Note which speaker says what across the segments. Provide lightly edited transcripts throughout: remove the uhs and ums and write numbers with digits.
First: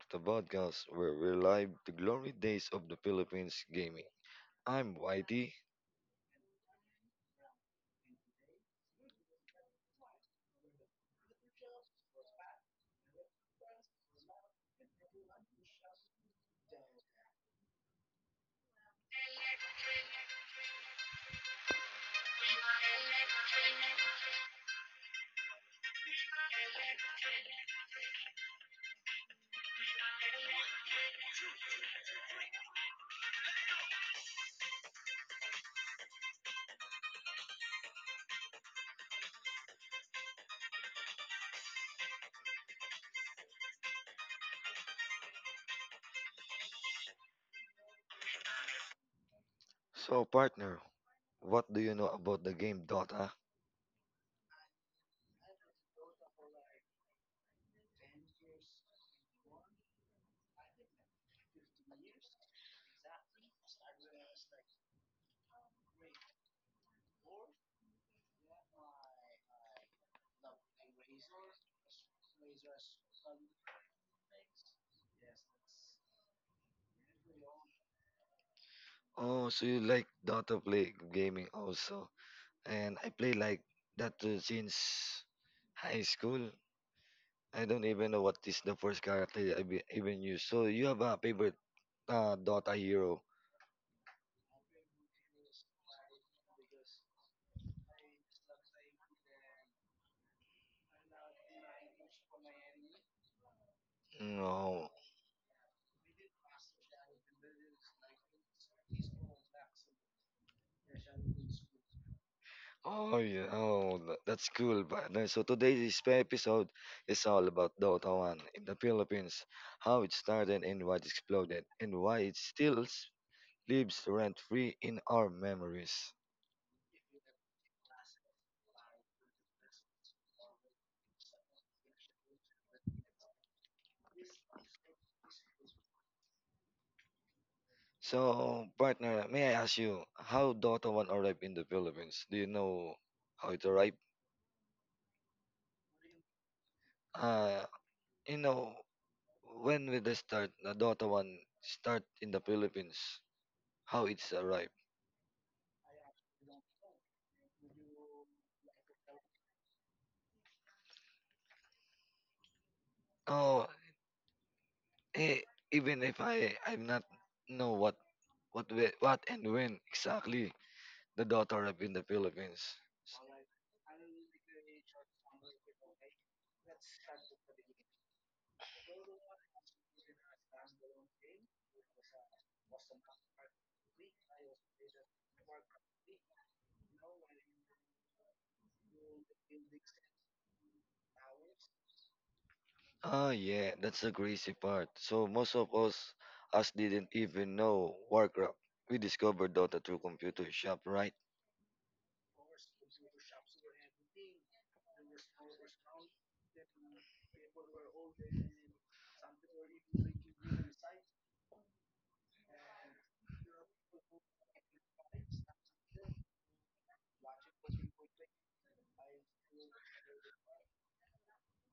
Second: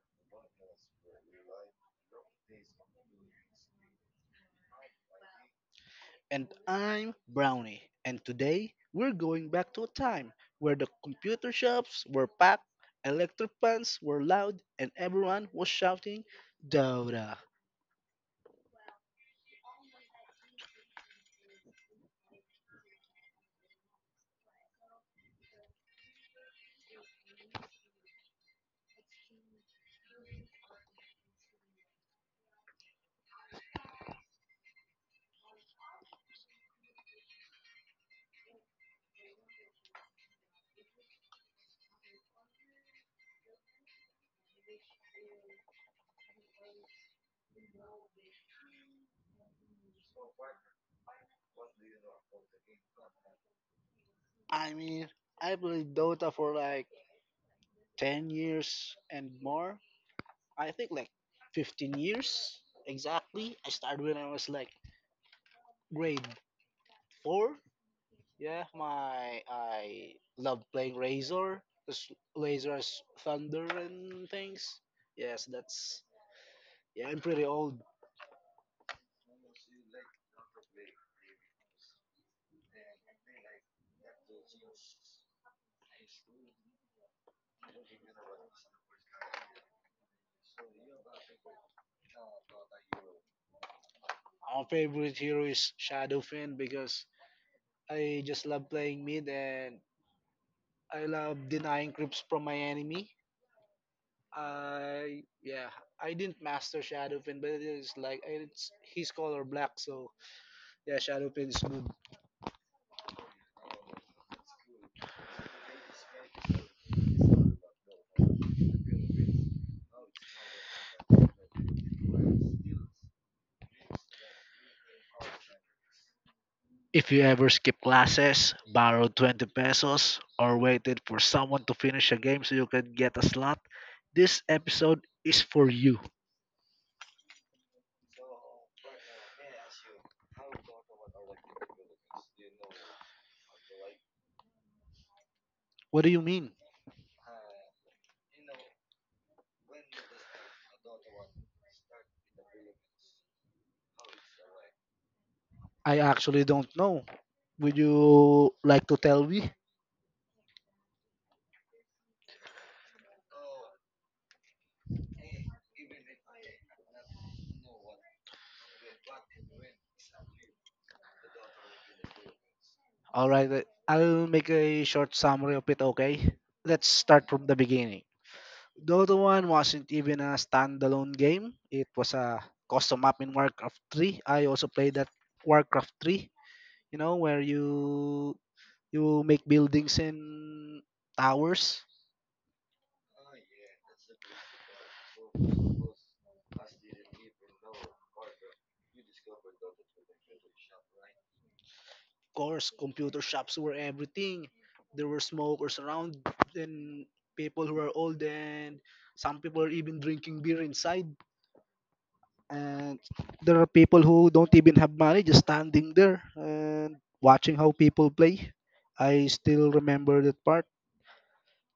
Speaker 1: to the podcast where we live the glory days of the Philippines gaming. I'm Whitey.
Speaker 2: And I'm Brownie, and today we're going back to a time where the computer shops were packed, electric fans were loud, and everyone was shouting Dota.
Speaker 1: So, partner, what do you know about the game Dota?
Speaker 2: I mean, I played Dota for like 10 years and more. I think like 15 years exactly. I started when I was like grade 4. Yeah, my I love playing Razor, 'cause Razor's thunder and things. Yes. that's Yeah, I'm pretty old.
Speaker 1: Oh, so you like Dota play gaming also. And I play like that too since high school. I don't even know what is the first character I be, even use. So, you have a favorite Dota hero?
Speaker 2: Our favorite hero is Shadow Fin because I just love playing mid and I love denying creeps from my enemy.
Speaker 1: No.
Speaker 2: I yeah, I didn't master Shadow Fin, but it is like it's his color black, so yeah, Shadow Fin is good.
Speaker 1: Oh yeah, oh that's cool, partner. So today's episode is all about Dota 1 in the Philippines, how it started and what exploded, and why it lives rent-free in our memories.
Speaker 2: If you ever skip classes, borrowed 20 pesos, or waited for someone to finish a game so you can get a slot, this episode is for you.
Speaker 1: So, partner, may I ask you how Dota 1 arrived in the Philippines? Do you know how it arrived?
Speaker 2: What do you mean?
Speaker 1: Uh, you know, when did they start the Dota 1 start in the Philippines? How it's arrived?
Speaker 2: I actually don't know. Would you like to tell me?
Speaker 1: Oh, Eh, even if I'm not know what what and when exactly the data arrived in the Philippines.
Speaker 2: All right, I'll make a short summary of it, okay? Let's start from the beginning. Dota 1 wasn't even a standalone game. It was a custom map in Warcraft 3. I also played that Warcraft 3, you know, where you make buildings and towers.
Speaker 1: Ah, yeah, that's the crazy part. So most of us didn't even know Warcraft. We discovered Dota through computer shop, right?
Speaker 2: Course, computer shops were everything. There were smokers around and people who are old and some people are even drinking beer inside. And there are people who don't even have money, just standing there and watching how people play. I still remember that part.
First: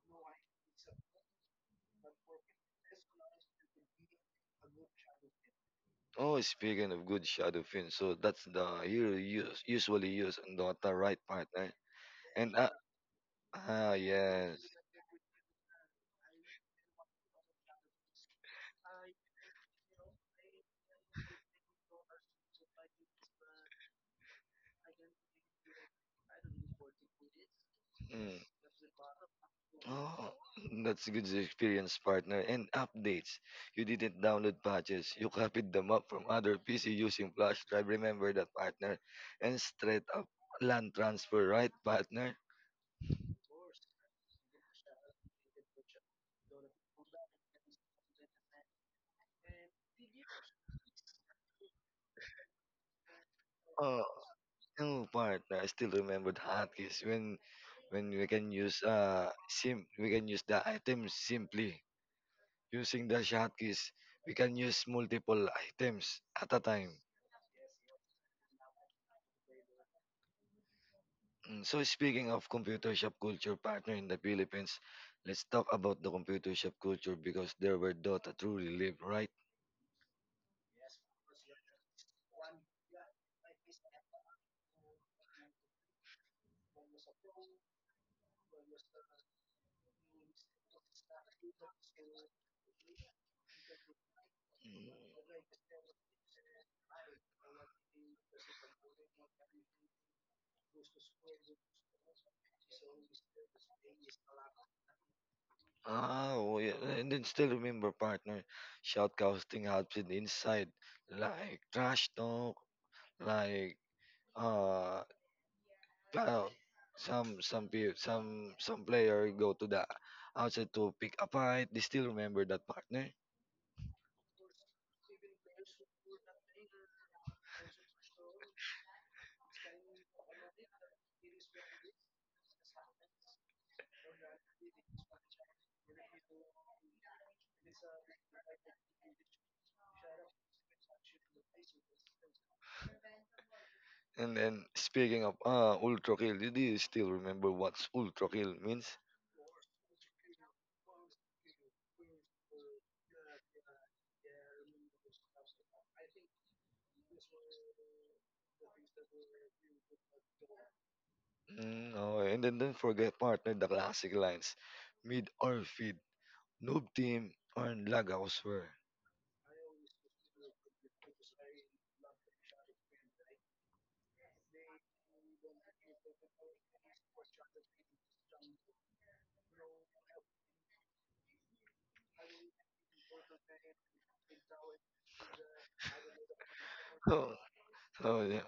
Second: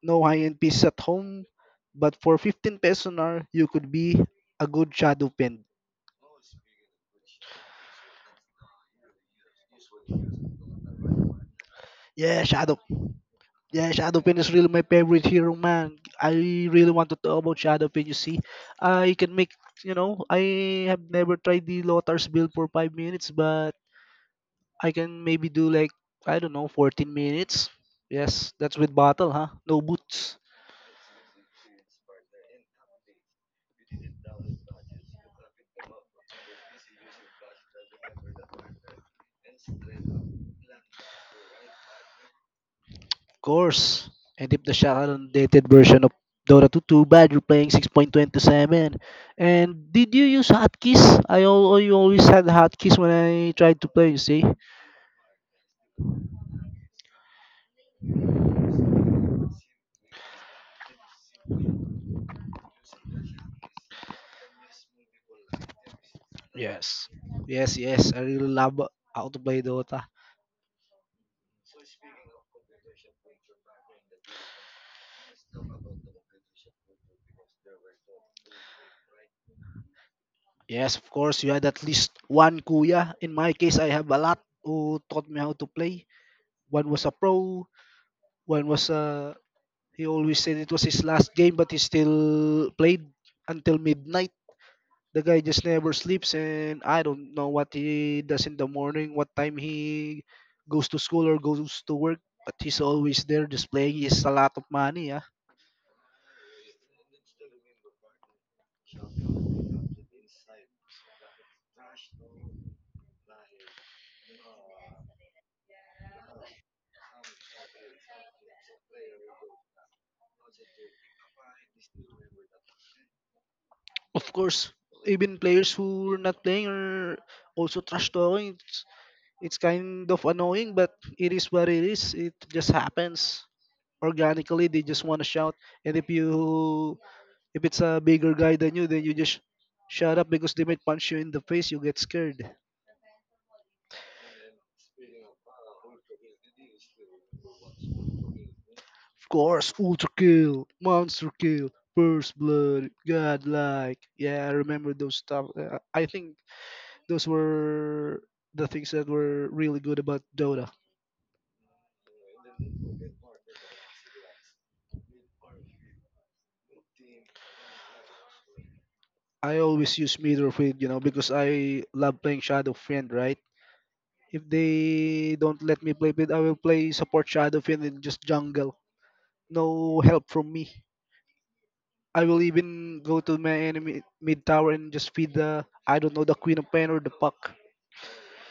Speaker 2: No high-end pieces at home, but for 15 pesos an hour, you could be a good shadow pen.
Speaker 1: Oh, speaking of good shadow fin, so that's the hero use usually used in Dota, right, partner?
Speaker 2: Yeah,
Speaker 1: And
Speaker 2: shadow Yeah,
Speaker 1: ah,
Speaker 2: Shadowpin is
Speaker 1: yes.
Speaker 2: really my favorite hero, man. I really want to talk about Shadowpin. You see, I can make you know I have never tried the Lotar's build for 5 minutes, but I can maybe do like, I don't know, 14 minutes.
Speaker 1: Hmm.
Speaker 2: Yes, that's with battle, huh? No
Speaker 1: Oh,
Speaker 2: boots,
Speaker 1: that's a good experience, partner. And updates. You didn't download patches. You copied the map from other PC using flash drive. Remember that, partner. And straight up land transfer, right, partner?
Speaker 2: of course. And if the Shadowpin dated version of Dota 2, too bad you're playing 6.27. And did you use hotkeys? I always had hotkeys when I tried to
Speaker 1: Oh,
Speaker 2: play. You see.
Speaker 1: no, partner. I still remember the hotkeys when we can use sim we can use the items simply using the shotkeys. We can use multiple items at a time.
Speaker 2: Yes. Yes, yes. I really love how to play Dota.
Speaker 1: Mm, so speaking of computer shop culture partner in the Philippines, let's talk about the computer shop culture because there where Dota truly lived, right?
Speaker 2: Yes, of course, you had at least one kuya. In my case, I have a lot who taught me how to play. One was a pro, one was a. He always said it was his last game, but he still played until midnight.
Speaker 1: Mm.
Speaker 2: The guy just never sleeps, and I don't know what he does in the morning, what time he goes to school or goes to work, but he's always there just playing. He's a lot of money. Yeah.
Speaker 1: Ah, oh yeah, and then still remember partner shoutcasting happened inside, like trash talk, like uh, well, some peo- some player go to the outside to pick a fight. They still remember that partner.
Speaker 2: Of course, even players who are not playing are also trash talking. It's kind of annoying, but it is what it is. It just happens organically. They just want to shout, and if it's a bigger guy than you, then you just shut up because they might punch you in the face. You get scared.
Speaker 1: And then speaking of ultra kill, do you still remember what's ultra kill means?
Speaker 2: Of course, Ultra Kill, Monster Kill, First Blood, Godlike. Yeah, I remember those stuff. I think those were the things that were really good about Dota.
Speaker 1: Mm, okay. And then don't forget partner the classic lines. Mid or feed, noob team, or lag ako swear.
Speaker 2: I always use meter of Field, you know, because I love playing Shadow Fiend, right? If they don't let me play mid, I will play support Shadow Fiend and just jungle. No help from me. I will even go to my enemy mid tower and just feed the, I don't know, the Queen of Pain or the
Speaker 1: Oh,
Speaker 2: Puck.
Speaker 1: oh yeah.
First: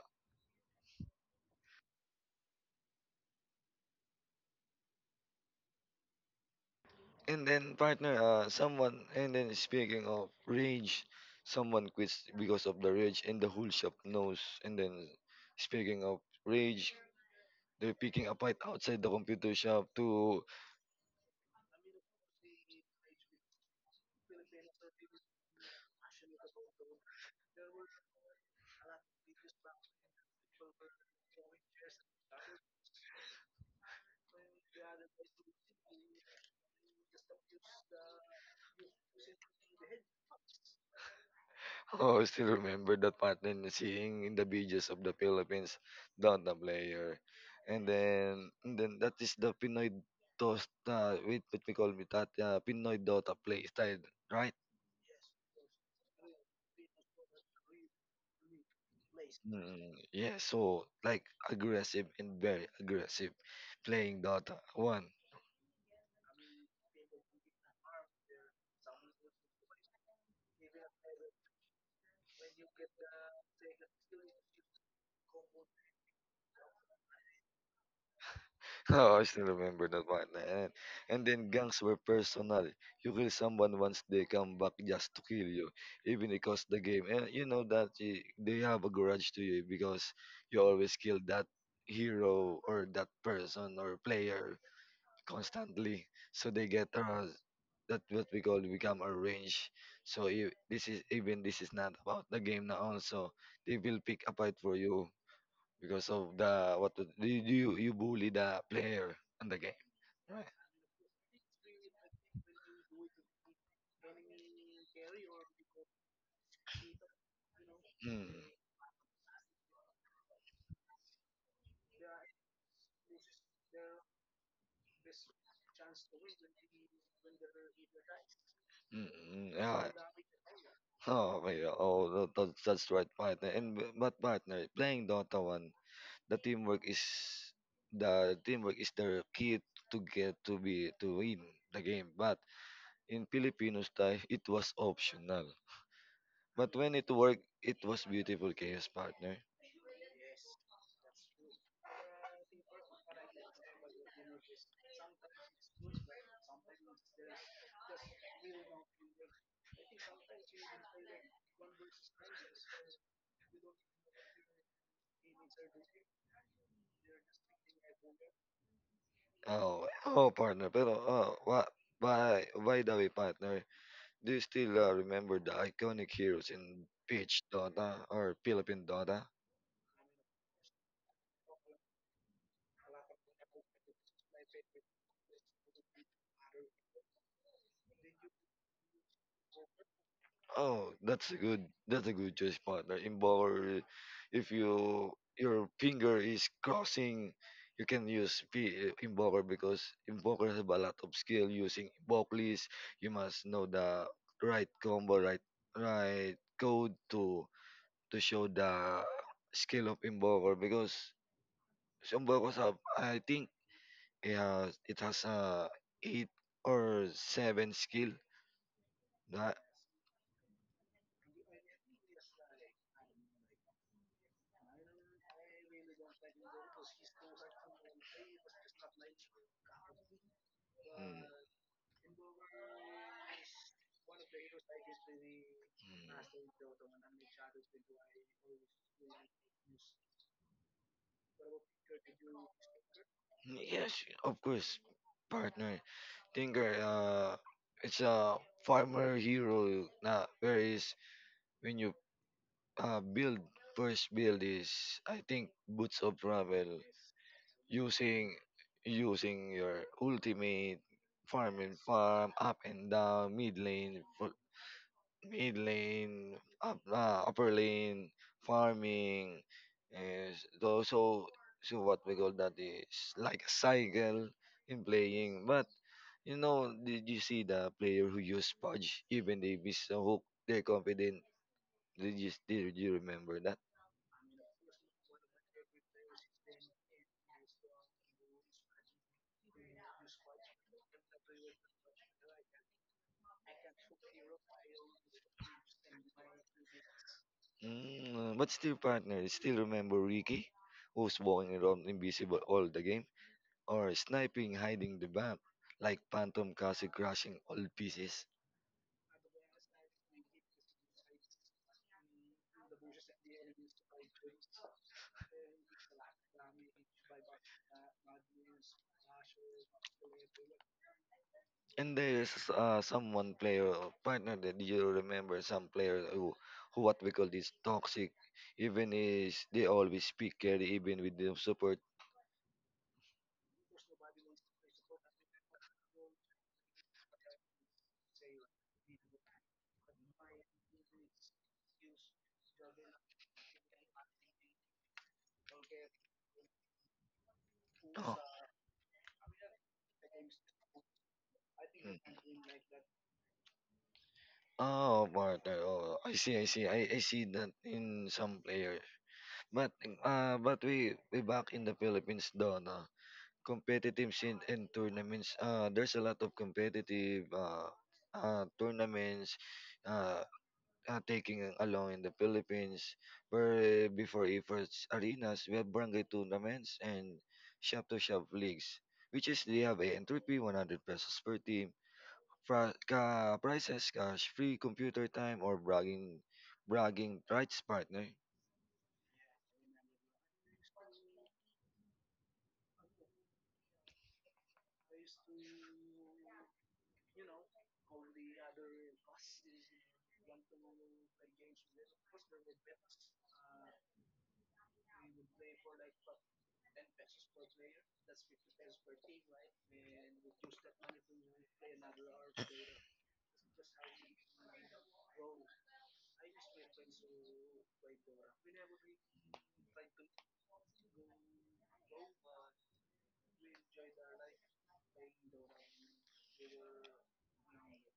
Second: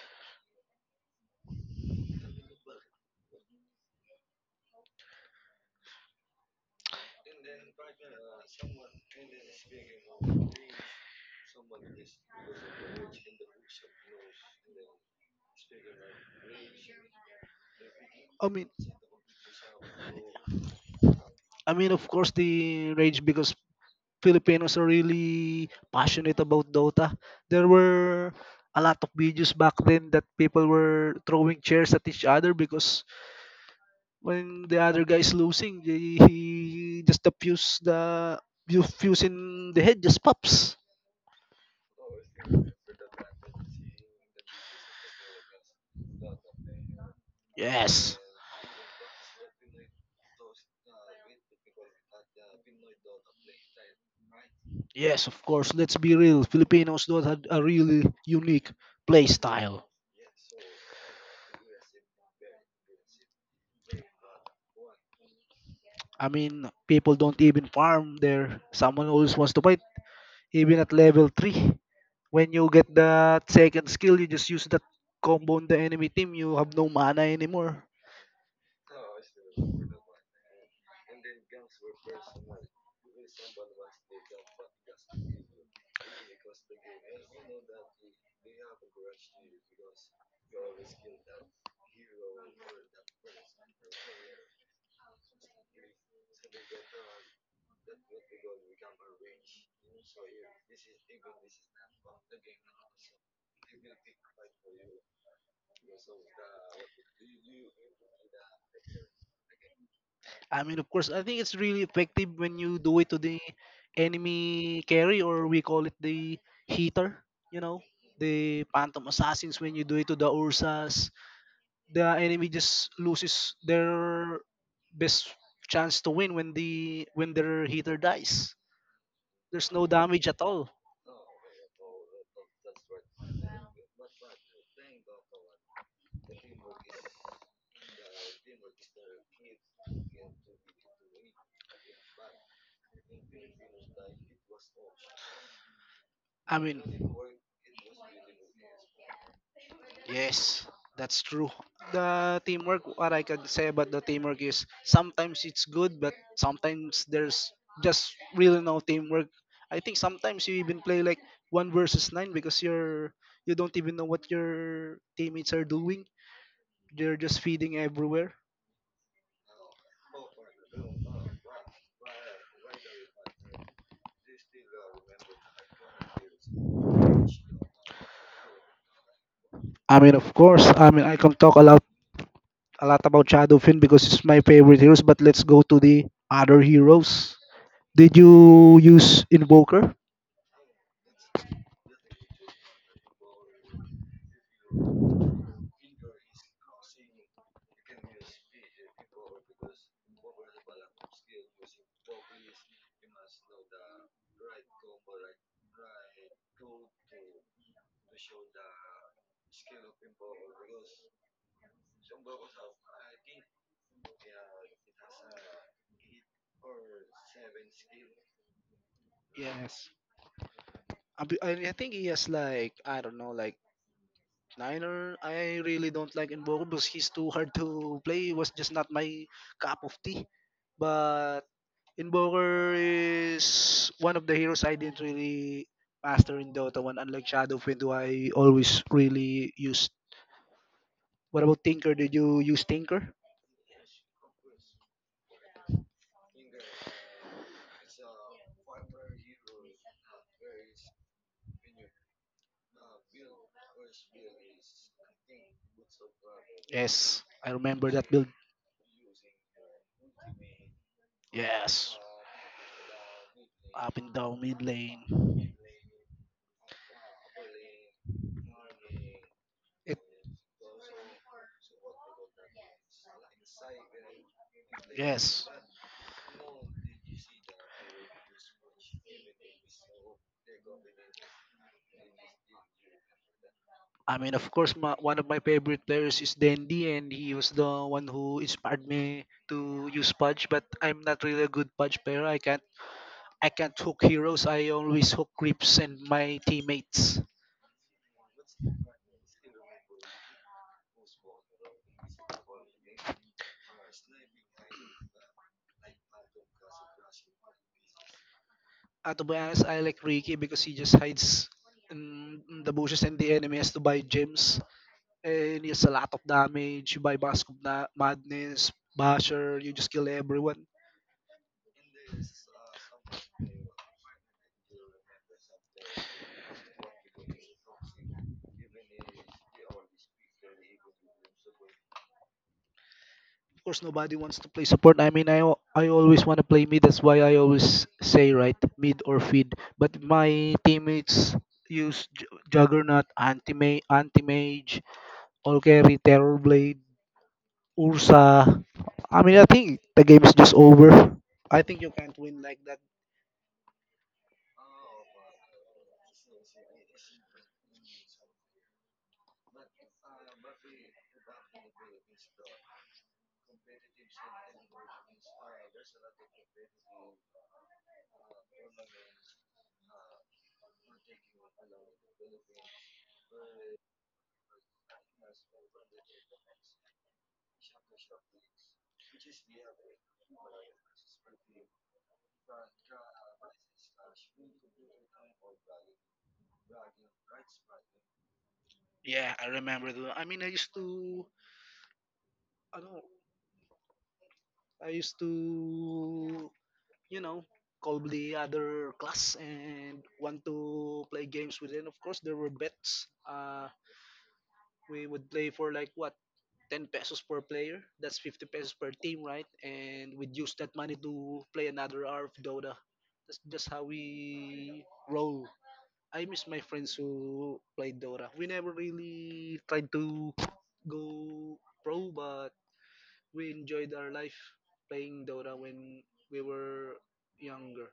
Speaker 1: And then partner, and then speaking of rage, someone quits because of the rage and the whole shop knows. And then speaking of rage, they're picking a
Speaker 2: I
Speaker 1: fight
Speaker 2: mean,
Speaker 1: outside the computer shop to
Speaker 2: I mean, of course, the rage because Filipinos are really passionate about Dota. There were a lot of videos back then that people were throwing chairs at each other because when the other guy is losing, he just the fuse the you fuse in the head just pops.
Speaker 1: oh, I still remember that pattern and seeing in the videos of the Philippines Dota player. And
Speaker 2: Yes,
Speaker 1: then and then that is the Pinoy Dota wait what we call it that Pinoy Dota play style, right?
Speaker 2: yes, of course. Let's be real. Filipinos don't have a really unique play style.
Speaker 1: Mm, yeah, so like aggressive and very aggressive playing Dota one.
Speaker 2: I mean, people don't even farm there. Someone always wants to fight, even at level three. When you get the second skill, you just use that combo on the enemy team. You have no mana anymore.
Speaker 1: Oh, I still remember that one. And then gangs were personal. You kill someone once they come back just to kill you, even it costs the game. And you know that they have a grudge to you because you always kill that hero or that person or player constantly. So they get that what we call become a range. So you, this is even this is not about the game now. Also, they will pick a fight for you because of the what do you bully the player in the game, right?
Speaker 2: I mean, of course, I think it's really effective when you do it to the enemy carry, or we call it the heater. You know,
Speaker 1: Mm,
Speaker 2: the Phantom Assassins. When you do it to the Ursas, the enemy just loses their best chance to win when their heater dies.
Speaker 1: mm,
Speaker 2: There's
Speaker 1: yeah.
Speaker 2: no damage at all.
Speaker 1: Oh my god! Oh, that's right, partner. And but partner, playing Dota one, the teamwork is the teamwork is the key to get to be to win the game. But in Filipino style, it was optional.
Speaker 2: I
Speaker 1: But
Speaker 2: mean,
Speaker 1: when it worked, it was beautiful chaos, partner.
Speaker 2: yes, that's true. The teamwork, what I can say about the teamwork is sometimes it's good, but sometimes there's just really no teamwork. I think sometimes you even play like one versus nine because you don't even know what your teammates are doing. They're just feeding everywhere.
Speaker 1: Oh, oh, partner. Pero oh, what? By the way, partner. Do you still remember the iconic heroes in Peach Dota or Philippine Dota?
Speaker 2: I mean, of course, I mean I can talk a lot about Shadowfin because it's my favorite heroes. But let's go to the other heroes. Did you use Invoker?
Speaker 1: Oh, that's a good choice, partner. In if you your finger is crossing, you can use P, invoker because invoker have a lot of skill using invoke list. You must know the right combo, right code to show the skill of invoker because some invokers have I think yeah, it has a eight or seven skill. That
Speaker 2: Yes. I, be- I think he has like, I don't know, like Niner. I really don't like Mboko because he's too hard to play. He was just not my cup of tea.
Speaker 1: mm, mm,
Speaker 2: But Invoker is one of the heroes I didn't really master in Dota 1, unlike Shadow Fiend, who I always really used. What about Tinker? Did you use Tinker?
Speaker 1: yes, of course, partner. Tinker, it's a farmer hero. Na whereas when you build first build is I think boots of travel
Speaker 2: Yes, I remember that build.
Speaker 1: using using your ultimate farm and
Speaker 2: Yes.
Speaker 1: farm up and down mid
Speaker 2: Up
Speaker 1: lane
Speaker 2: and
Speaker 1: for
Speaker 2: down mid
Speaker 1: mid
Speaker 2: lane.
Speaker 1: lane, upper lane, farming,
Speaker 2: It
Speaker 1: and those so so what we call that is like a cycle in playing.
Speaker 2: yes.
Speaker 1: But you know, did you see the player who used Pudge? Even they miss a hook, they're confident. Did you remember that?
Speaker 2: I mean, of course, one of my favorite players is Dandy, and he was the one who inspired me to use Pudge. But I'm not really a good Pudge player. I can't hook heroes. I always hook creeps and my teammates.
Speaker 1: Mm, but still, partner, still remember Ricky, who's walking around invisible all the game, or sniping, hiding the map, like Phantom Castle crashing all pieces.
Speaker 2: To be honest, I like Ricky because he just hides in the bushes, and the enemy has to buy gems. And it's a lot of damage. You buy Mask of Madness, Basher, you just kill everyone.
Speaker 1: And there's someone player or partner that you remember some player who what we call this toxic, even is they always speak carry even with the support.
Speaker 2: Of course, nobody wants to play support. I mean, I always want to play mid. That's why I always say, right, mid or feed. But my teammates use Juggernaut, Anti-Mage, All Carry, Terror Blade,
Speaker 1: Oh,
Speaker 2: Ursa. I mean, I think the game is just over. I think you can't win like
Speaker 1: mm.
Speaker 2: that.
Speaker 1: Oh partner. I see that in some players. But but we back in the Philippines though, no? Competitive scene and tournaments. There's a lot of competitive tournaments. Uh, taking along in the Philippines, where eh, before efforts arenas, we have barangay tournaments and shop-to-shop leagues, which is they have a entry fee, 100 pesos per team, ka prices, cash, free computer time, or bragging rights partner.
Speaker 2: Yeah, I remember. I mean, I used to... I don't know. I used to, you know call the other class and want to play games with them. Of course, there were bets. We would play for like, what, 10 pesos per player. That's 50 pesos per team, right? And we'd use that money to play another hour of Dota. That's just how we roll. I miss my friends who played Dota. We never really tried to go pro, but we enjoyed our life playing Dota when we were younger.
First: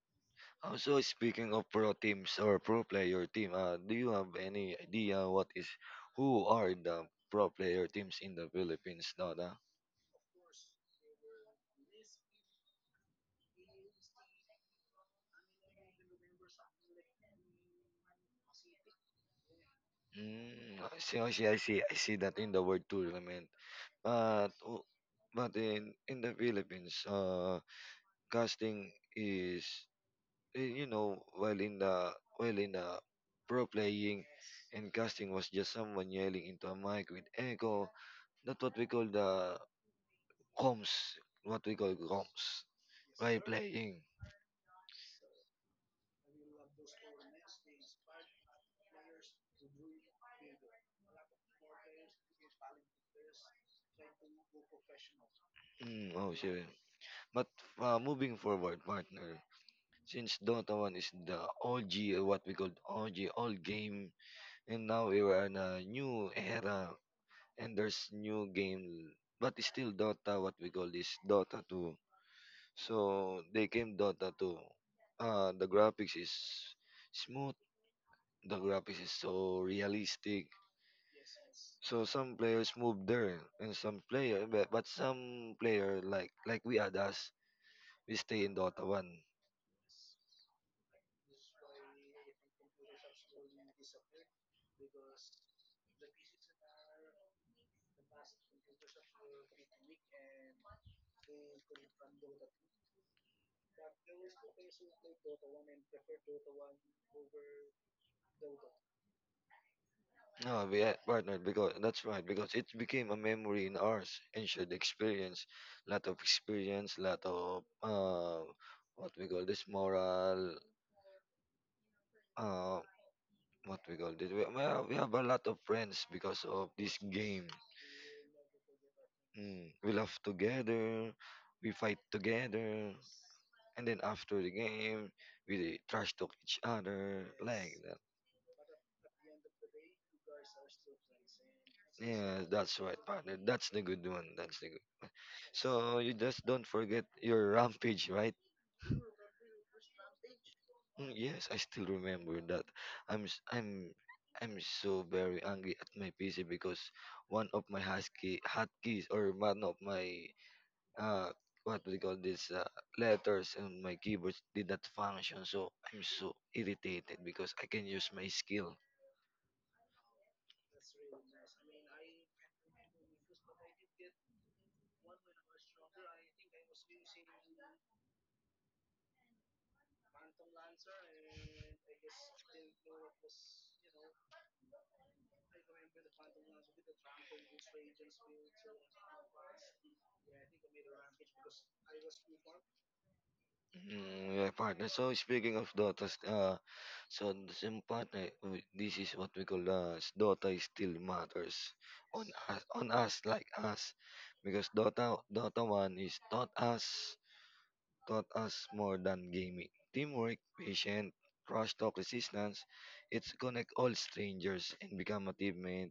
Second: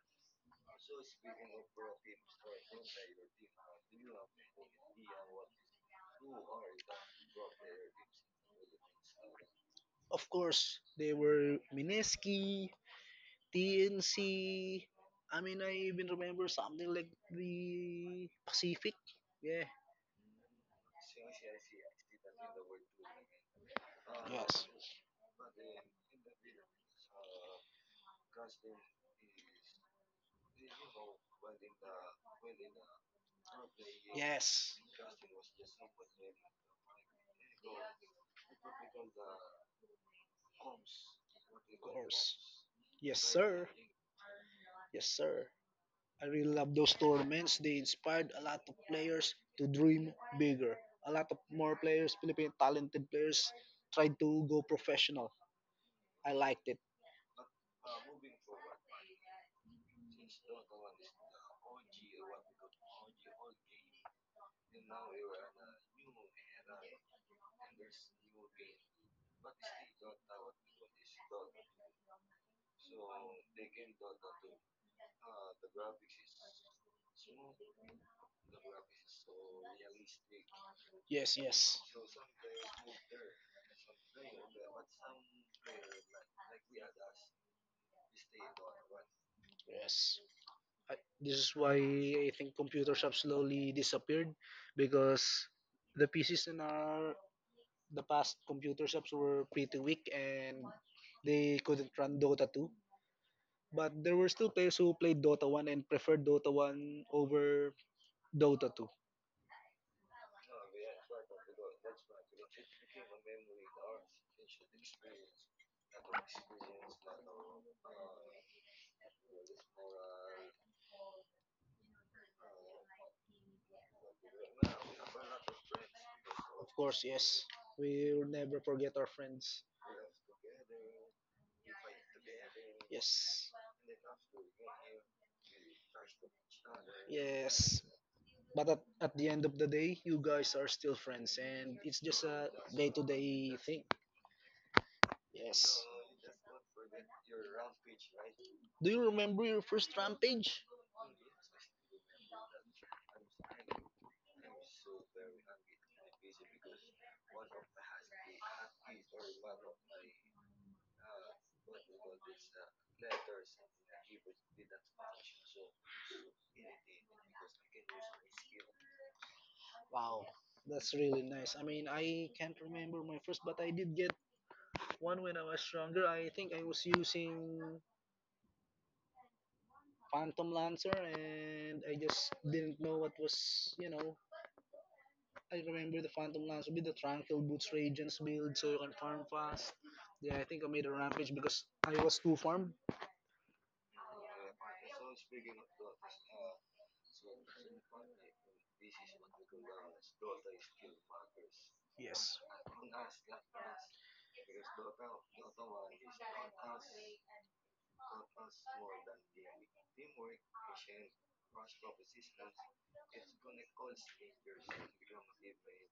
Speaker 1: Also, speaking of pro teams or pro player team, do you have any idea what is, who are the pro player teams in the Philippines, Dada?
Speaker 2: Of course, they were Mineski, TNC. I mean, I even remember something like the Pacific. Yeah.
Speaker 1: I see that in the word tournament. But
Speaker 2: Yes.
Speaker 1: o but in the Philippines, casting is you know while in the pro playing
Speaker 2: Yes.
Speaker 1: and casting was just someone yelling into a mic with echo. That's what we call the comms. What we
Speaker 2: Of
Speaker 1: call
Speaker 2: course.
Speaker 1: comms
Speaker 2: Yes,
Speaker 1: while
Speaker 2: sir.
Speaker 1: playing.
Speaker 2: Yes, sir. I really love those tournaments. They inspired a lot of players to dream bigger. A lot of more players, Philippine talented players, tried to go professional.
Speaker 1: Mm, oh,
Speaker 2: I
Speaker 1: sure.
Speaker 2: liked it.
Speaker 1: But moving forward, partner, since Dota one is the OG, what we call OG, old game, and now we are in a new era and there's new game but it's still Dota what we call this Dota 2. So they came Dota 2, the graphics is smooth, the graphics is so realistic.
Speaker 2: Yes, yes,
Speaker 1: So some players move there and some player, but some player we others we stay in Dota 1.
Speaker 2: yes. This is why I think computers have slowly disappeared because the PCs in our the past computer shops were pretty weak and they couldn't run Dota 2. But there were still players who played Dota 1 and preferred Dota 1 over Dota 2.
Speaker 1: No, we had partnered because that's right, because it became a memory in ours and shared experience. Lot of experience, lot of what we call this moral, uh, what we call this. We have a lot of friends because
Speaker 2: Of
Speaker 1: of this
Speaker 2: course, yes.
Speaker 1: game.
Speaker 2: We will never forget our friends.
Speaker 1: Mm. We laugh together, we fight together,
Speaker 2: Yes.
Speaker 1: and then after the game, we trash talk each other like
Speaker 2: Yes.
Speaker 1: that.
Speaker 2: But at the end of the day, you guys are still friends and it's just
Speaker 1: Yeah,
Speaker 2: a
Speaker 1: that's right, partner.
Speaker 2: day-to-day
Speaker 1: That's the
Speaker 2: thing.
Speaker 1: good one. That's the good.
Speaker 2: Yes.
Speaker 1: So you just don't forget your rampage, right?
Speaker 2: Do you remember your first rampage?
Speaker 1: Mm, yes, I still remember that. I'm s- I'm so very angry at my PC because one of my husky hotkeys or one of my uh what do you call this letters on my keyboard did not function. So I'm so irritated because I can use my skill
Speaker 2: Wow, that's really nice. I mean, I can't remember my first, but I did get one when I was younger. I think I was using Phantom Lancer, and I just didn't know what was. I remember the Phantom Lancer with the Tranquil Boots Regents build so you can farm fast. Yeah, I think I made a rampage because I was too farm.
Speaker 1: mm, yeah, partner. So speaking of Dota, s- so this partner, this is what we call Dota is still matters
Speaker 2: Yes,
Speaker 1: on us like us, because Dota one is taught us more than gaming. Teamwork, patient, trash talk, resistance. It's connect all strangers and become a teammate.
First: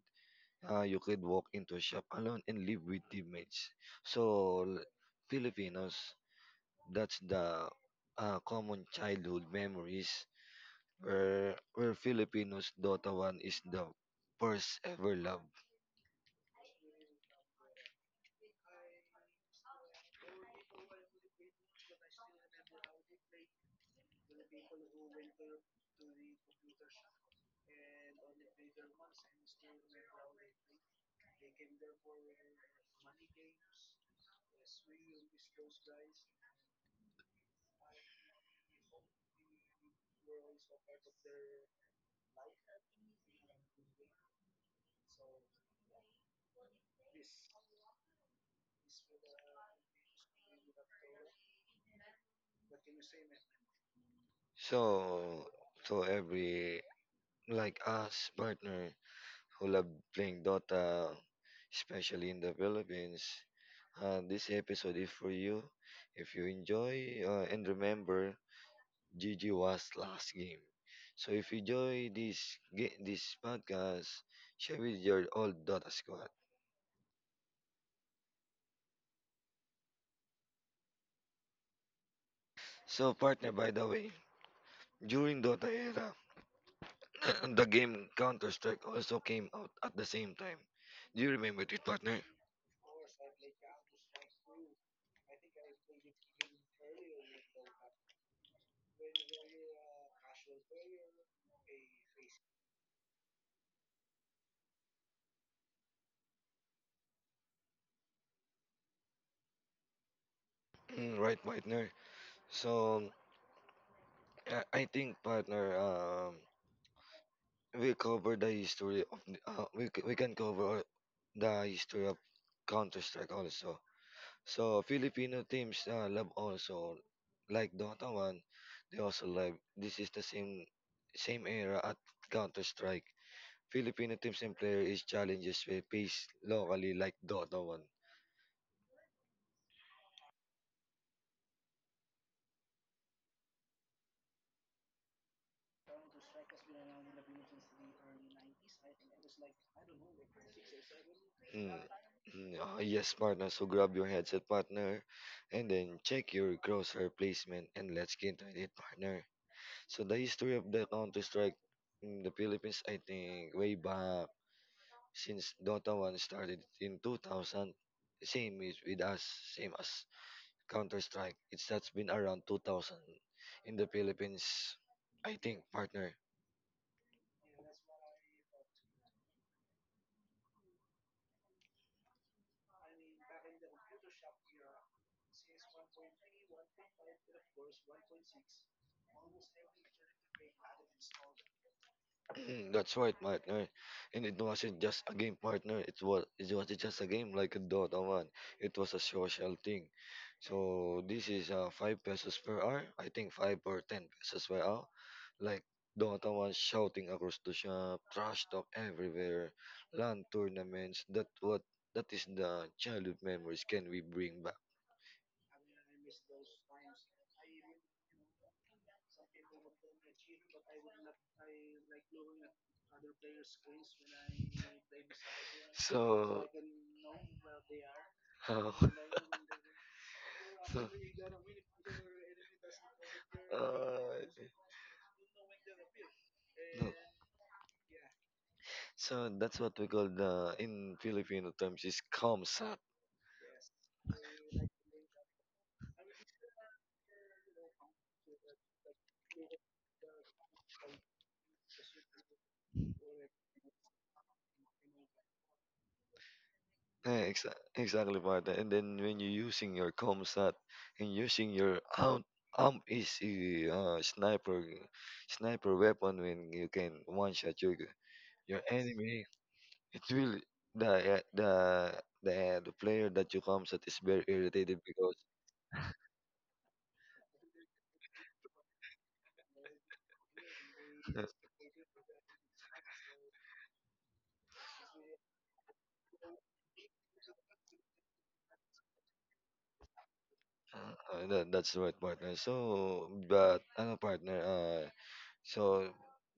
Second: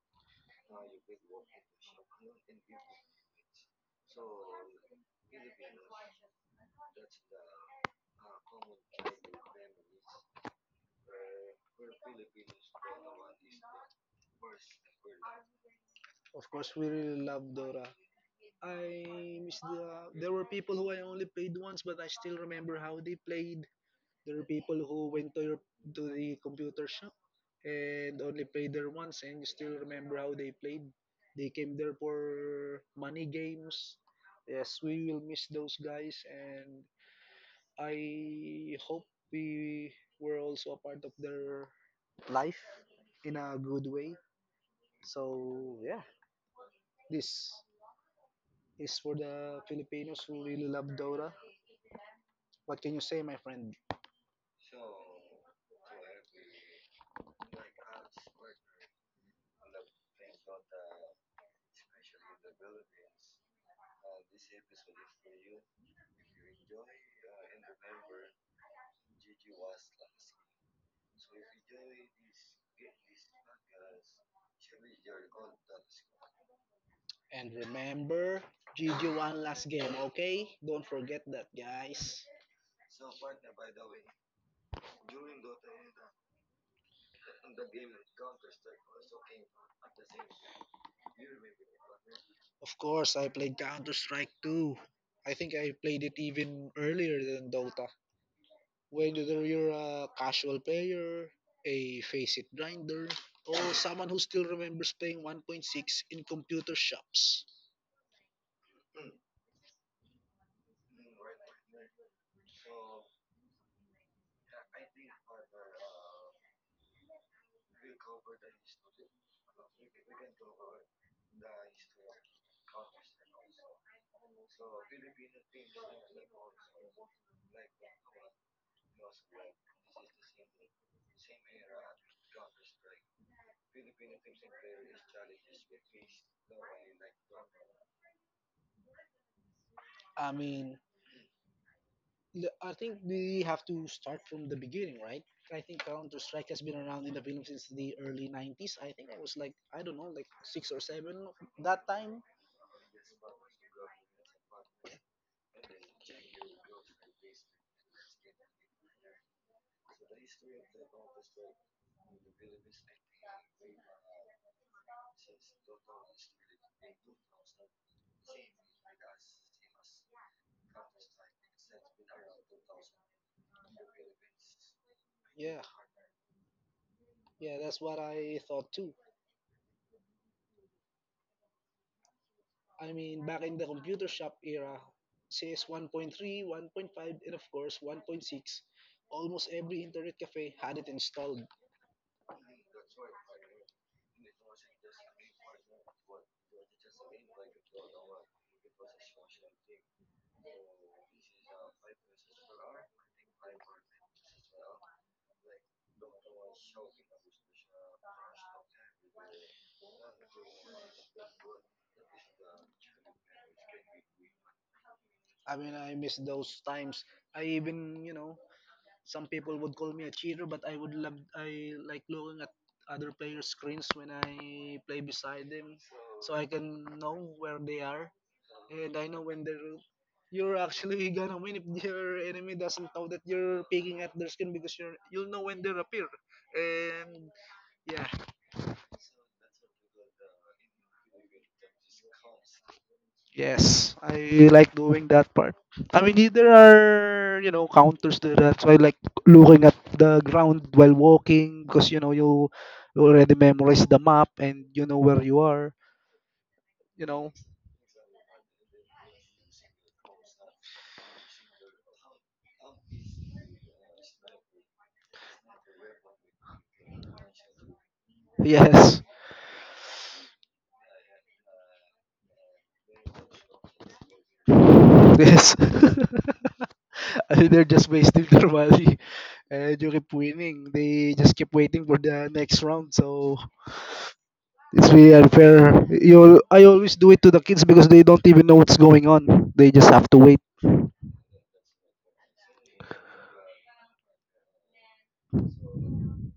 Speaker 1: You could walk into a shop alone and live with teammates. So l- Filipinos. That's the common childhood memories where Filipinos Dota 1 is the first ever love.
Speaker 2: of course we really love Dora. I miss the. There were people who I only played once, but I still remember how they played. There were people who went to the computer shop and only played there once, and you still remember how they played. They came there for money games. Yes, we will miss those guys, and I hope we were also a part of their life in a good way. So yeah, this is for the Filipinos who really love Dota. What can you say, my friend?
Speaker 1: So so every like us partner who love playing Dota, especially in the Philippines. This episode is for you. If you enjoy and remember, GG was last game. So if you enjoy this podcast, share with your old Dota squad.
Speaker 2: And remember, GG one last game, okay? Don't forget that, guys.
Speaker 1: So, partner, by the way, during Dota era, the game Counter Strike also came out at the same time. Do you remember it, partner?
Speaker 2: Of course, I played Counter Strike too. I think I played it even earlier than Dota. Whether you're a casual player, a face it grinder, or someone who still remembers playing 1.6 in computer shops.
Speaker 1: Mm, right, partner. So, I think, partner, we we can cover the history of Counter Strike also. So, Filipino teams love also like Dota one. They also love. This is the same same era at Counter Strike. Filipino teams and player is challenges we face locally like Dota 1.
Speaker 2: I mean, I think we have to start from the beginning, right? I think Counter Strike has been around in the Philippines since the early 90s. I think I was like, I don't know, like six or seven
Speaker 1: Mm.
Speaker 2: that time.
Speaker 1: Mm, ah, yes, partner. So grab your headset, partner, and then check your crosshair placement and let's get into it, partner. So the history of the Counter Strike in the Philippines, I think, way back since Dota 1 started in 2000. Same is with us, same as Counter Strike. It's that's been around 2000 in the Philippines, I
Speaker 2: Yeah,
Speaker 1: think, partner.
Speaker 2: yeah, that's what I thought too. I mean, back in the computer shop era, CS 1.3, 1.5, and of course 1.6, almost every internet cafe had it installed.
Speaker 1: Mm, that's right, partner. And it wasn't just a game, partner. It was just a game like a Dota one. It was a social thing. So this is five pesos per hour. I think five or ten pesos per hour. Like Dota one, shouting across the shop, trash talk everywhere, LAN tournaments. That is the childhood memories can we bring back.
Speaker 2: I mean, I miss those times. I even, you know, Some people would call me a cheater, but I would love I like looking at other players' screens when I play beside them, so
Speaker 1: So.
Speaker 2: I can know where they are
Speaker 1: Oh.
Speaker 2: and I know when they're. You're
Speaker 1: So,
Speaker 2: actually gonna win if your enemy doesn't know that you're peeking at
Speaker 1: uh,
Speaker 2: their screen because you'll know when they appear,
Speaker 1: no.
Speaker 2: and yeah.
Speaker 1: So that's what we call, the in Filipino terms, is comsat.
Speaker 2: Yes, I like doing that part. I mean, there are, you know, counters to that, so I like looking at the ground while walking because you know you already memorize the map and you know where you are. You
Speaker 1: Yeah,
Speaker 2: know,
Speaker 1: exactly, Martha. And then when you're using your comsat and using your is a uh, sniper sniper weapon, when you can one shot your
Speaker 2: yes,
Speaker 1: enemy. It will the uh, the the the player that you comsat is very irritated.
Speaker 2: yes. I mean, they're just wasting their money and you keep winning. They just keep waiting for the next round, so it's really unfair. You, I always do it to the kids because they don't even know what's going on. They just have to wait.
Speaker 1: That's the right, partner. So, but ano, partner? So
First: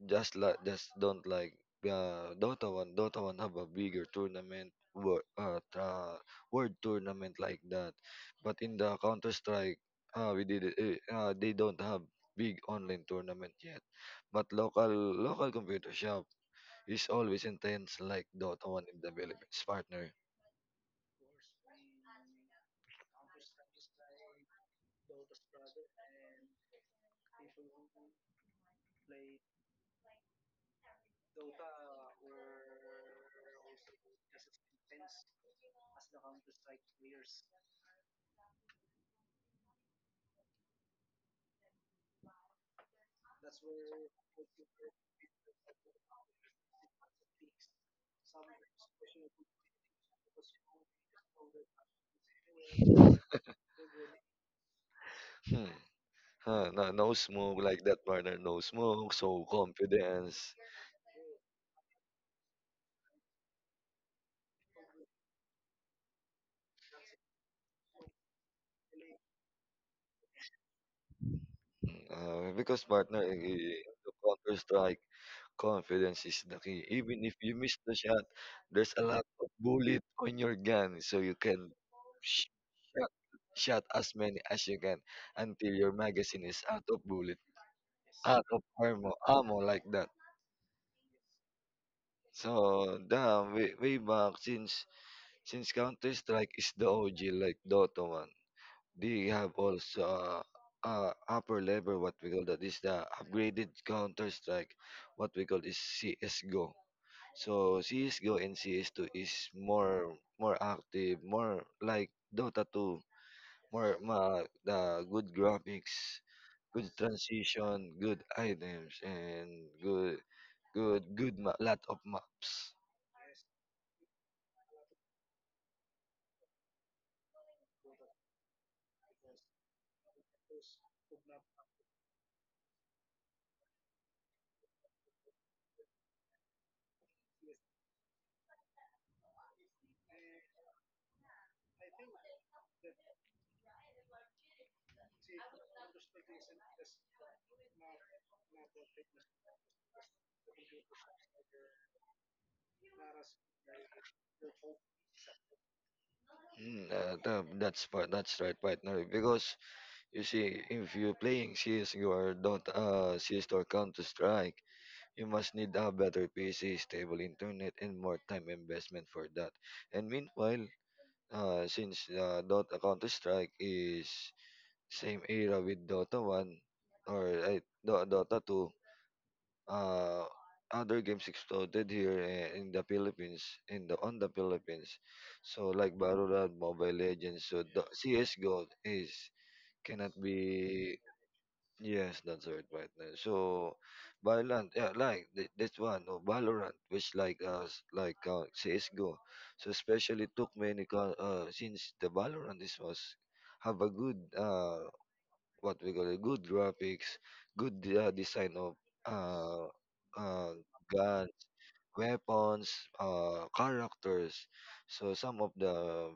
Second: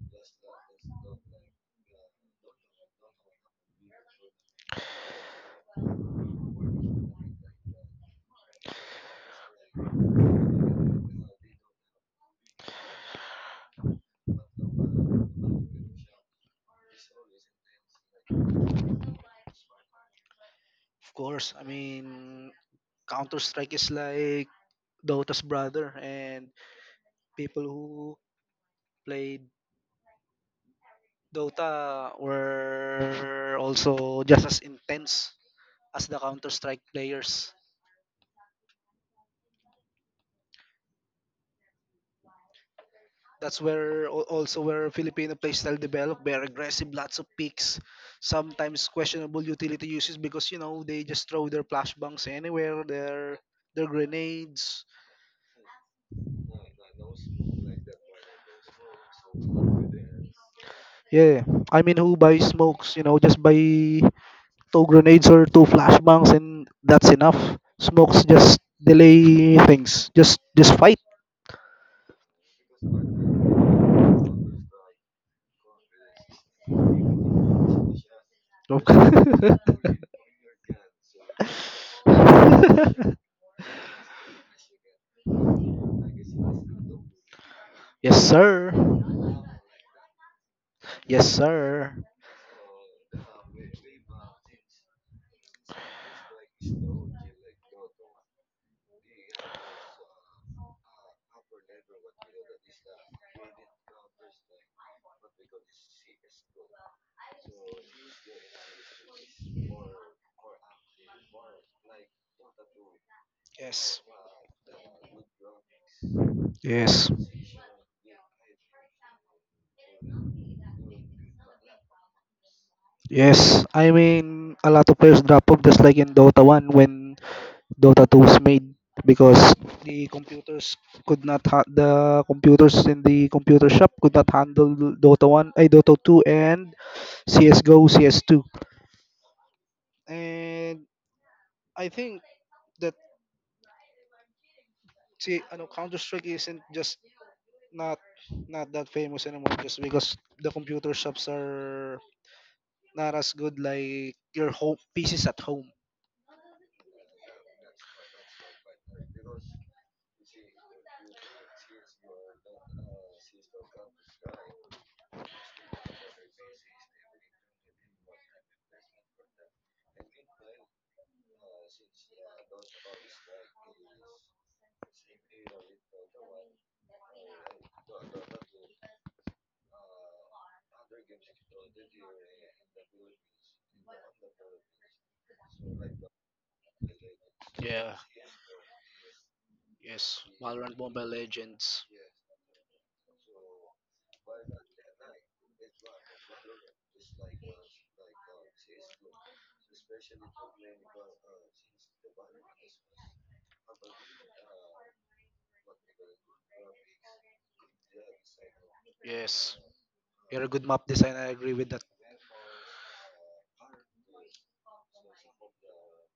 Speaker 1: just like, just don't like Dota one. Dota one have a bigger tournament, world tournament like that. But in the Counter Strike, we did it. They don't have big online tournament yet. But local computer shop is always intense like Dota one in the Philippines, partner.
Speaker 2: Of course, I mean Counter Strike is like Dota's brother, and people who played Dota were also just as intense as the Counter Strike players. That's also where Filipino playstyle developed. Very aggressive, lots of picks, sometimes questionable utility uses because you know they just throw their flashbangs anywhere, their grenades.
Speaker 1: Hmm. Huh, no, no smoke like that, partner, no smoke, so confidence.
Speaker 2: Yeah, I mean who buys smokes? You know, just by two grenades or two flashbangs and that's enough. Smokes just delay things. Just fight.
Speaker 1: Because partner, the Counter Strike, confidence is the key. Even if you miss the shot, there's a
Speaker 2: Okay.
Speaker 1: lot of bullet on your gun, so you can shot, shot as many as you can until your magazine is out of bullet,
Speaker 2: Yes,
Speaker 1: out of
Speaker 2: sir.
Speaker 1: ammo, ammo like that.
Speaker 2: Yes, sir.
Speaker 1: So, damn, way back since Counter Strike is the OG like Dota 1. They have also upper level, what we call that is the upgraded Counter Strike, what we call is CSGO. So CSGO and CS2 is more, more active, more like Dota 2,
Speaker 2: Yes.
Speaker 1: the good graphics, good
Speaker 2: Yes.
Speaker 1: transition, good items and good, lot of maps.
Speaker 2: Yes. I mean, a lot of players drop off just like in Dota 1 when Dota 2 was made because the computers the computers in the computer shop could not handle Dota 1, I Dota 2 and CS:GO, CS2. And I think that see, ano, Counter Strike isn't just not not that famous anymore just because the computer shops are not as good like your home pieces at home.
Speaker 1: That's part that's right partner, because you see, if you playing CS or Dota, CS or Counter Strike, you must need a better PC, stable internet, and more time investment for that. And meanwhile, since Dota Counter Strike is same era with Dota One or Dota Two, uh, other games exploded here in the Philippines, in the on the Philippines. So like Valorant, Mobile Legends, so the
Speaker 2: Yeah,
Speaker 1: CS:GO is cannot
Speaker 2: yes. Valorant,
Speaker 1: be.
Speaker 2: Mobile Legends.
Speaker 1: Yes, that's right, right now. So, Valorant, yeah, like this one, no, Valorant, which like us, like CS:GO. So especially took many, since the Valorant is was have a good, what we call it, good graphics, good design of
Speaker 2: Yes.
Speaker 1: uh,
Speaker 2: You're a
Speaker 1: uh,
Speaker 2: good map design. I
Speaker 1: guns,
Speaker 2: agree with that.
Speaker 1: weapons, characters. So some of the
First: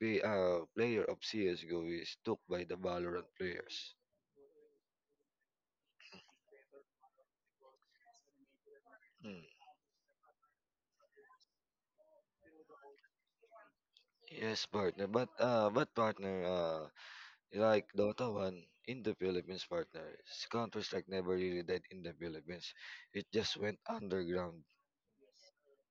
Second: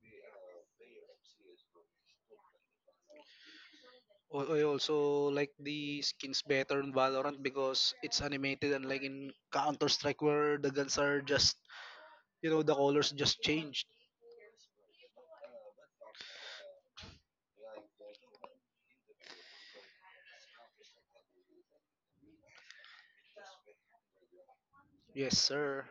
Speaker 1: player of CS:GO is took by the Valorant players.
Speaker 2: I also like the skins better in Valorant because it's animated, and like in
Speaker 1: Hmm.
Speaker 2: Counter Strike, where the guns are just, you know, the colors just changed.
Speaker 1: Yes, partner. But partner, like Dota 1 in the Philippines, partner. Counter Strike never really died in the Philippines. It just went underground.
Speaker 2: Yes, sir.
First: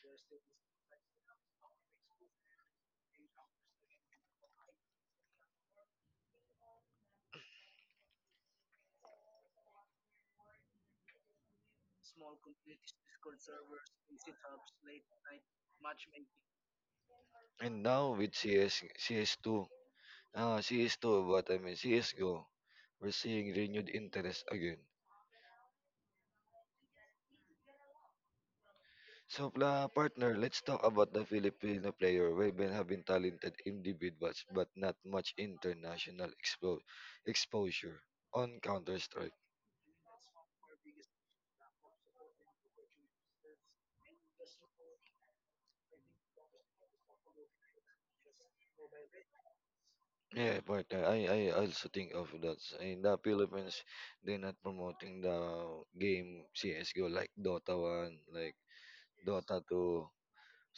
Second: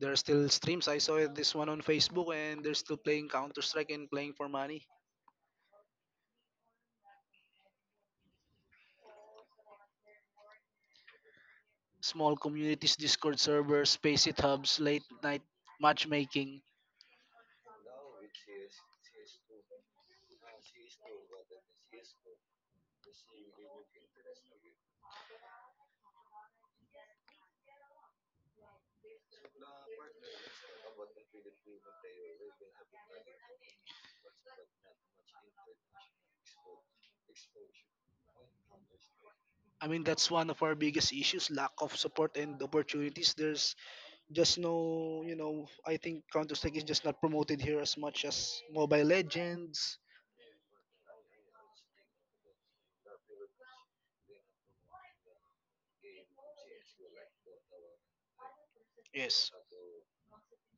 Speaker 2: There are still streams. I saw this one on Facebook, and they're still playing Counter Strike and playing for money. Small communities, Discord servers, space it hubs, late night matchmaking.
Speaker 1: And now with CS, CS2, CS2, what I mean, CS:GO, we're seeing renewed interest again. So, partner, let's talk about the Filipino player. We've been having talented individuals, but not much international exposure on Counter Strike.
Speaker 2: I mean, that's one of our biggest issues: lack of support and opportunities. There's Just no, you know, I think Counter Strike is just not promoted here as much as Mobile Legends.
Speaker 1: Yeah, partner. I also think of that in the Philippines, they're not promoting the game CS:GO like Dota 1, like
Speaker 2: Yes,
Speaker 1: Dota 2.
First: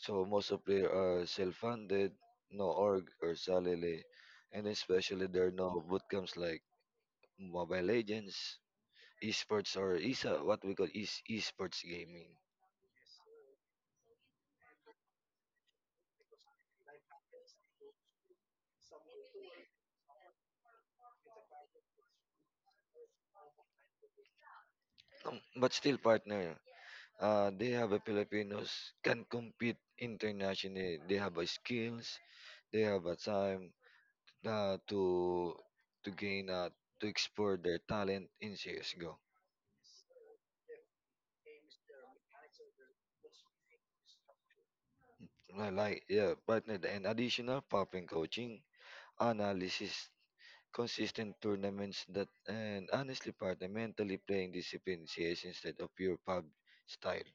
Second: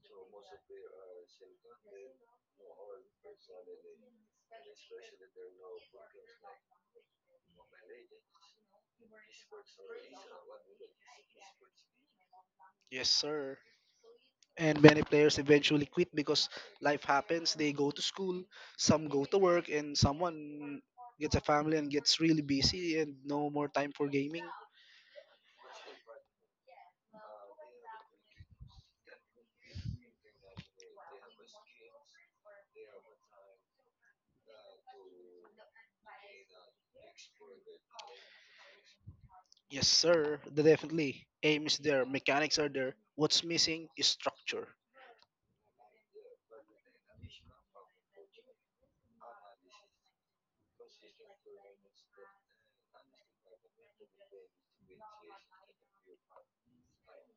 Speaker 1: So most of players are self-funded, no org or salary, and especially there are no bootcamps like Mobile Legends, esports or ESA, what we call is esports gaming.
Speaker 2: yes, sir. And many players eventually quit because life happens. They go to school, some go to work, and someone gets a family and gets really busy and no more time for gaming.
Speaker 1: But still, partner, they have a Filipinos can compete internationally. They have a skills, they have a time uh, to to gain to explore their talent in CS:GO.
Speaker 2: Yes, sir. Definitely. Aim is there. Mechanics are there. What's missing is structure.
Speaker 1: I like, yeah, partnered and additional popping coaching, analysis, consistent tournaments, that and honestly partner mentally playing discipline CS instead of pure pub style.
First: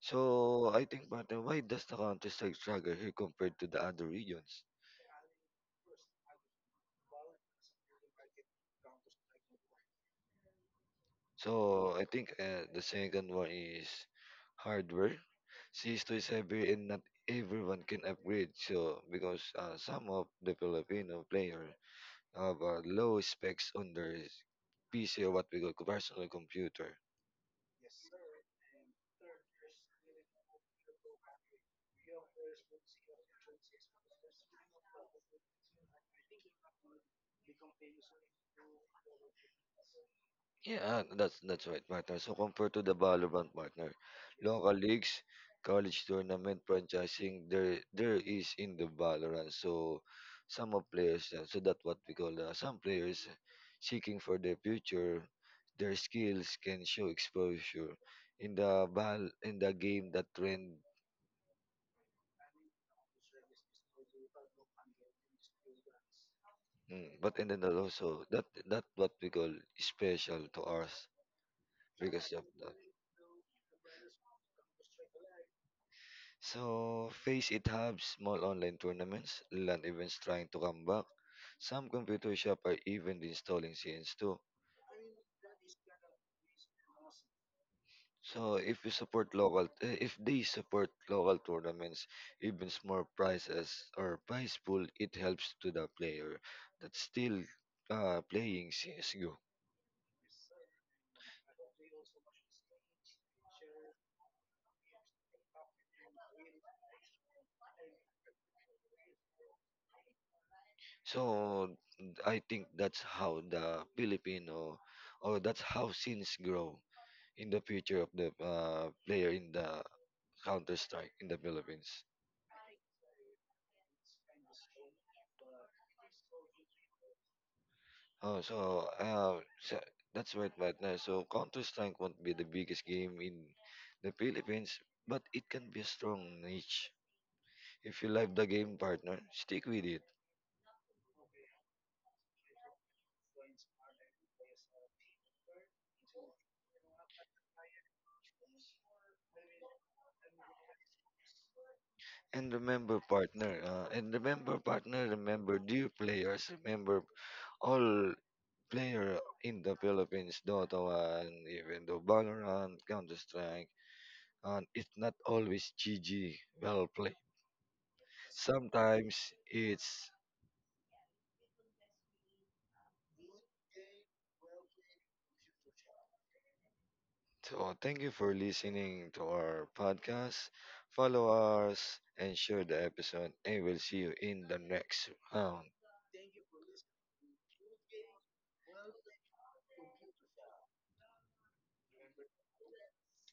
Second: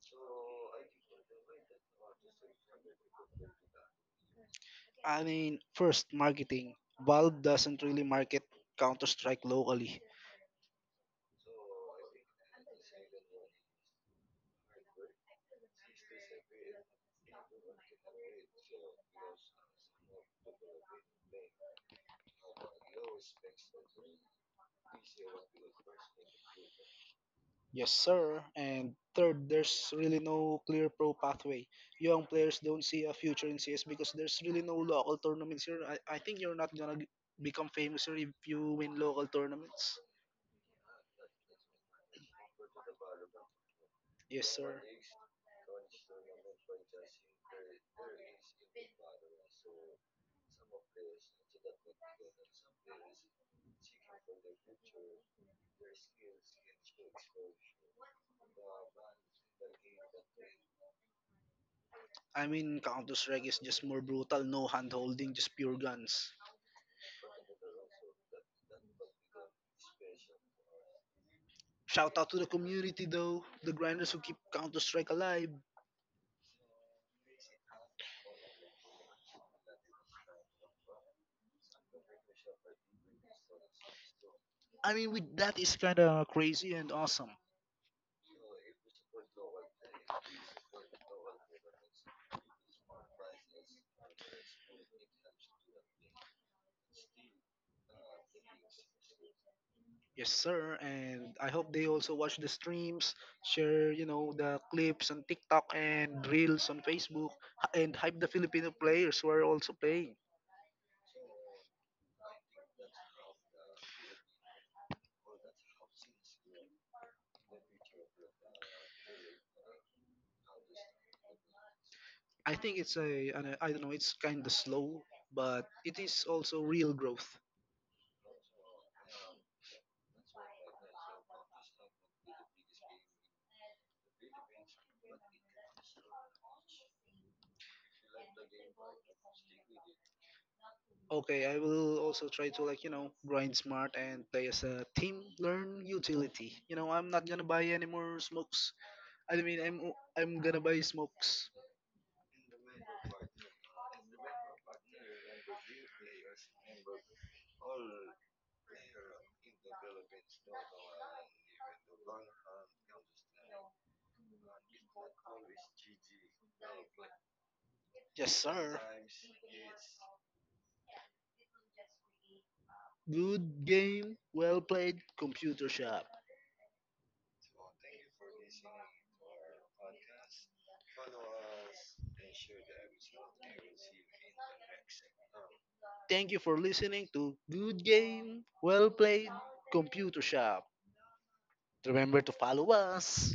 Speaker 1: So I think partner, why does the Counter Strike struggle here compared to the other regions?
Speaker 2: I mean, first, marketing. Valve doesn't really market Counter Strike locally.
Speaker 1: So I think the second one is hardware. Cisco is heavy and not everyone can upgrade. So because some of the Filipino player have low specs on their PC, or what we call personal computer.
Speaker 2: Yes, sir. And third, there's really no clear pro pathway. Young players don't see a future in CS because there's really no local tournaments here. I think you're not gonna become famous here if you win local tournaments.
Speaker 1: Yeah, ah, that's right, partner. So compared to the Valorant partner,
Speaker 2: Yes,
Speaker 1: local
Speaker 2: sir.
Speaker 1: leagues, college tournament, franchising, there is in the Valorant. So some of players, so that's what we call some players seeking for their future, their skills can show exposure in the game that trend.
Speaker 2: I mean, Counter Strike is just more brutal, no hand holding, just pure guns.
Speaker 1: Mm, but and then also that what we call special to us
Speaker 2: Shout out
Speaker 1: because
Speaker 2: to
Speaker 1: of
Speaker 2: the
Speaker 1: that.
Speaker 2: community though, the grinders who keep Counter Strike alive.
Speaker 1: So, face it have small online tournaments, land events trying to come back. Some computer shop are even installing CNs too.
Speaker 2: I mean, with that is kind of crazy and awesome.
Speaker 1: So, if you support local, if they support local tournaments, even small prizes or prize pool, it helps to the player that's still playing CS:GO.
Speaker 2: Yes, sir. And I hope they also watch the streams, share, you know, the clips on TikTok and reels on Facebook, and hype the Filipino players who are also playing.
Speaker 1: So, I think that's how the Filipino, or that's how scenes grow in the future of the player in the Counter Strike in the Philippines.
Speaker 2: I think it's I don't know, it's kind of slow, but it is also real growth.
Speaker 1: Oh, so so that's right right now. So Counter Strike won't be the biggest game in the Philippines, but it can be a strong niche. If you like the game, partner, stick with it.
Speaker 2: Okay, I will also try to, like, you know, grind smart and play as a team, learn utility. You know, I'm not gonna buy any more smokes. I mean, I'm gonna buy smokes.
Speaker 1: And remember, partner, remember, dear players, remember all player in the Philippines, Dota 1, even though Valorant, Counter Strike, and it's not always GG, well played.
Speaker 2: Yes, sir.
Speaker 1: Sometimes it's,
Speaker 2: Good game, well played, computer shop.
Speaker 1: so, thank you for listening to our podcast. Follow us and share the episode, and we'll see you in the next round.
Speaker 2: Thank you for listening to Good Game, Well Played, Computer Shop. Remember to follow us.